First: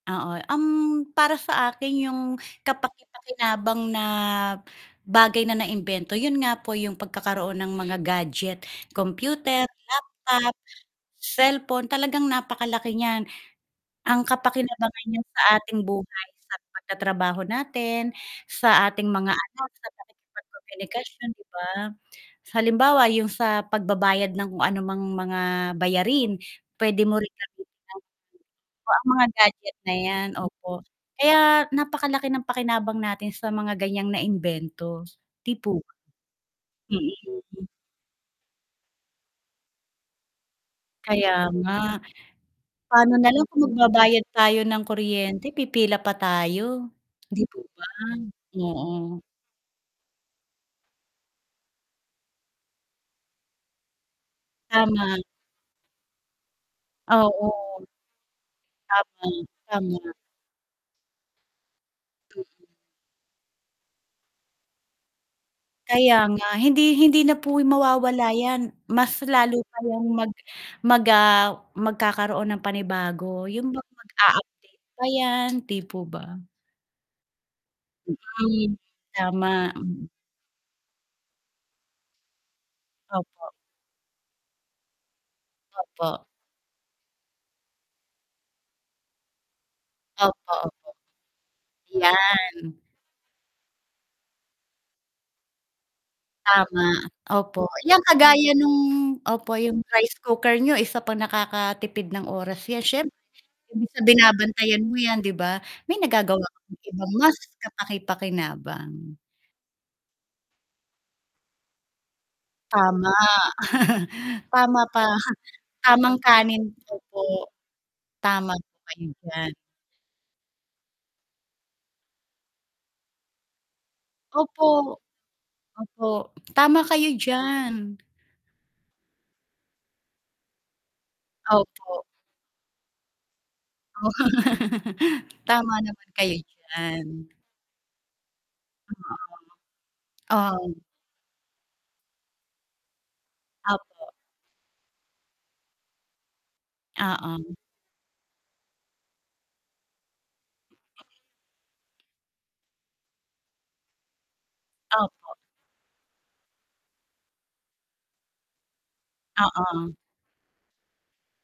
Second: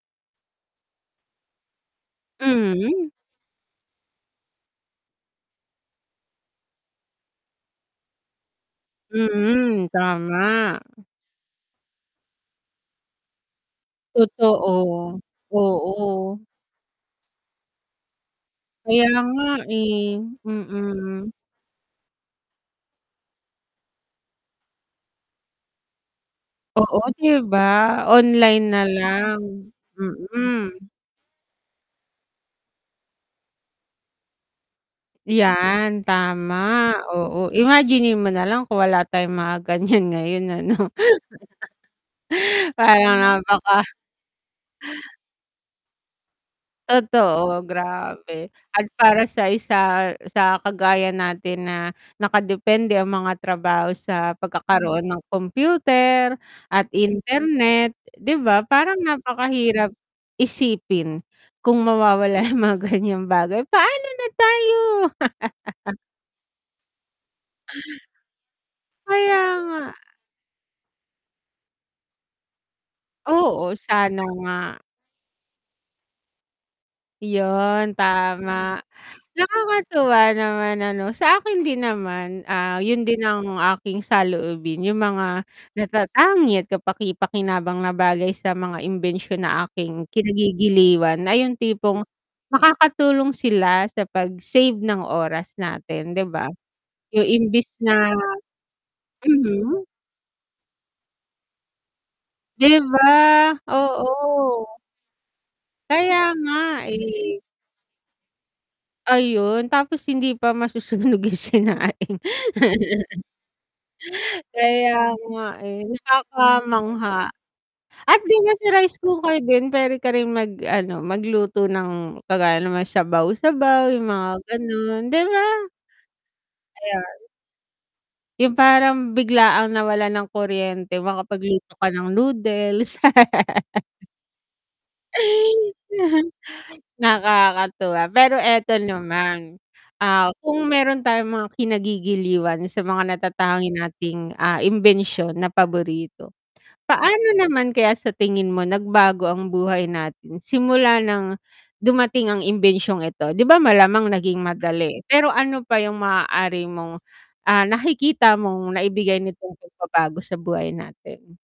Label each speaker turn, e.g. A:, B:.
A: Oo, um, para sa akin 'yong
B: Mhm.
A: kapaki-pakinabang na bagay na na-imbento yun nga po, 'yong pagkakaroon ng mga gadget, computer,
B: Mhm,
A: laptop,
B: tama.
A: cellphone, talagang napaka-laki n'yan. Ang kapakinabangan
B: Totoo.
A: n'yan sa ating buhay
B: Oo.
A: sa pag-ta-trabaho natin, sa
B: Kaya
A: ating mga
B: nga,
A: anak, sa
B: eh,
A: pakikipag-komukasyon,
B: mm.
A: 'di ba? Halimbawa yung sa pagbabayad ng anumang mga bayarin,
B: Oo,
A: pwede mo
B: 'di
A: rin
B: ba?
A: gamitin
B: Online na
A: ng o, ang mga
B: lang.
A: gadget na 'yan. Opo.
B: Mm.
A: Kaya napaka-laki ng pakinabang natin sa mga gan'yang na-imbento, 'di po ba?
B: 'Yan, tama, oo,
A: Mm.
B: imaginin mo nalang kung wala tayong mga gan'yan ngayon ano.
A: Kaya nga. Paano na
B: Parang
A: lang kung
B: napaka
A: magbabayad tayo ng kuryente, pipila pa tayo. 'Di po
B: Totoo,
A: ba?
B: grabe, at
A: Oo.
B: para sa isa, sa kagaya natin na nakadepende ang mga trabaho sa pagkakaroon
A: Tama.
B: ng kompyuter at
A: Oo.
B: internet, 'di ba? Parang
A: Tama,
B: napakahirap
A: tama.
B: isipin kung mawawala
A: Mm.
B: yung mga gan'yang bagay, paano na tayo?
A: Kaya nga, hindi hindi na po mawawala 'yan, mas
B: Kaya
A: lalo pa
B: nga.
A: yang mag mag, ah, magkakaroon ng panibago yung
B: Oo,
A: bang
B: sana nga.
A: mag-a-update pa 'yan, 'di po ba?
B: Yun
A: Mm.
B: tama.
A: Tama, mm.
B: Nakakatuwa naman ano sa akin din naman, ah, yun din
A: Opo.
B: ang aking saloobin, yung mga
A: Opo.
B: natatangi at kapaki-pakinabang na bagay sa mga imbensyon na aking
A: Opo, opo.
B: kinagigiliwan ay yung tipong
A: 'Yan.
B: makakatulong sila sa pag-save ng oras natin, 'di ba?
A: Tama,
B: Yung imbis
A: opo, 'yan
B: na
A: kagaya nung opo
B: mhm.
A: yung rice cooker niyo isa pang nakakatipid ng oras
B: 'Di
A: 'yan siyempre,
B: ba?
A: imbes na
B: Oo.
A: binabantayan mo 'yan, 'di ba? May
B: Kaya
A: nagagawa kang
B: nga,
A: ibang mas
B: eh.
A: kapaki-pakinabang.
B: Ayun tapos hindi pa masusunog yung sinaing.
A: Tama. Tama
B: Kaya
A: ka,
B: nga, eh,
A: tamang kanin, opo.
B: nakakamangha. At din
A: Tama
B: yun si
A: po
B: rice
A: kayo
B: cooker
A: diyan.
B: din pwede ka ring mag-ano magluto ng kagaya nang mga sabaw-sabaw yung mga
A: Opo.
B: ganun, 'di ba?
A: Opo, tama
B: Ayan.
A: kayo diyan.
B: Yung parang biglaang nawalan ng kuryente makapagluto ka
A: Opo.
B: ng noodles.
A: Oh. Tama naman kayo diyan.
B: Nakakatuwa, pero eto
A: Mm.
B: naman, ah, kung
A: Oo.
B: meron tayong mga kinagigiliwan sa mga natatangi
A: Opo.
B: nating, ah, imbensyon na paborito. Paano
A: Oo.
B: naman kaya sa tingin mo nagbago ang buhay natin simula nang dumating ang imbensyong ito? 'Di ba, malamang naging madali, pero
A: Opo.
B: ano pa yung maaari mong, ah, nakikita mong naibigay nitong
A: Oo.
B: pagpabago sa buhay natin?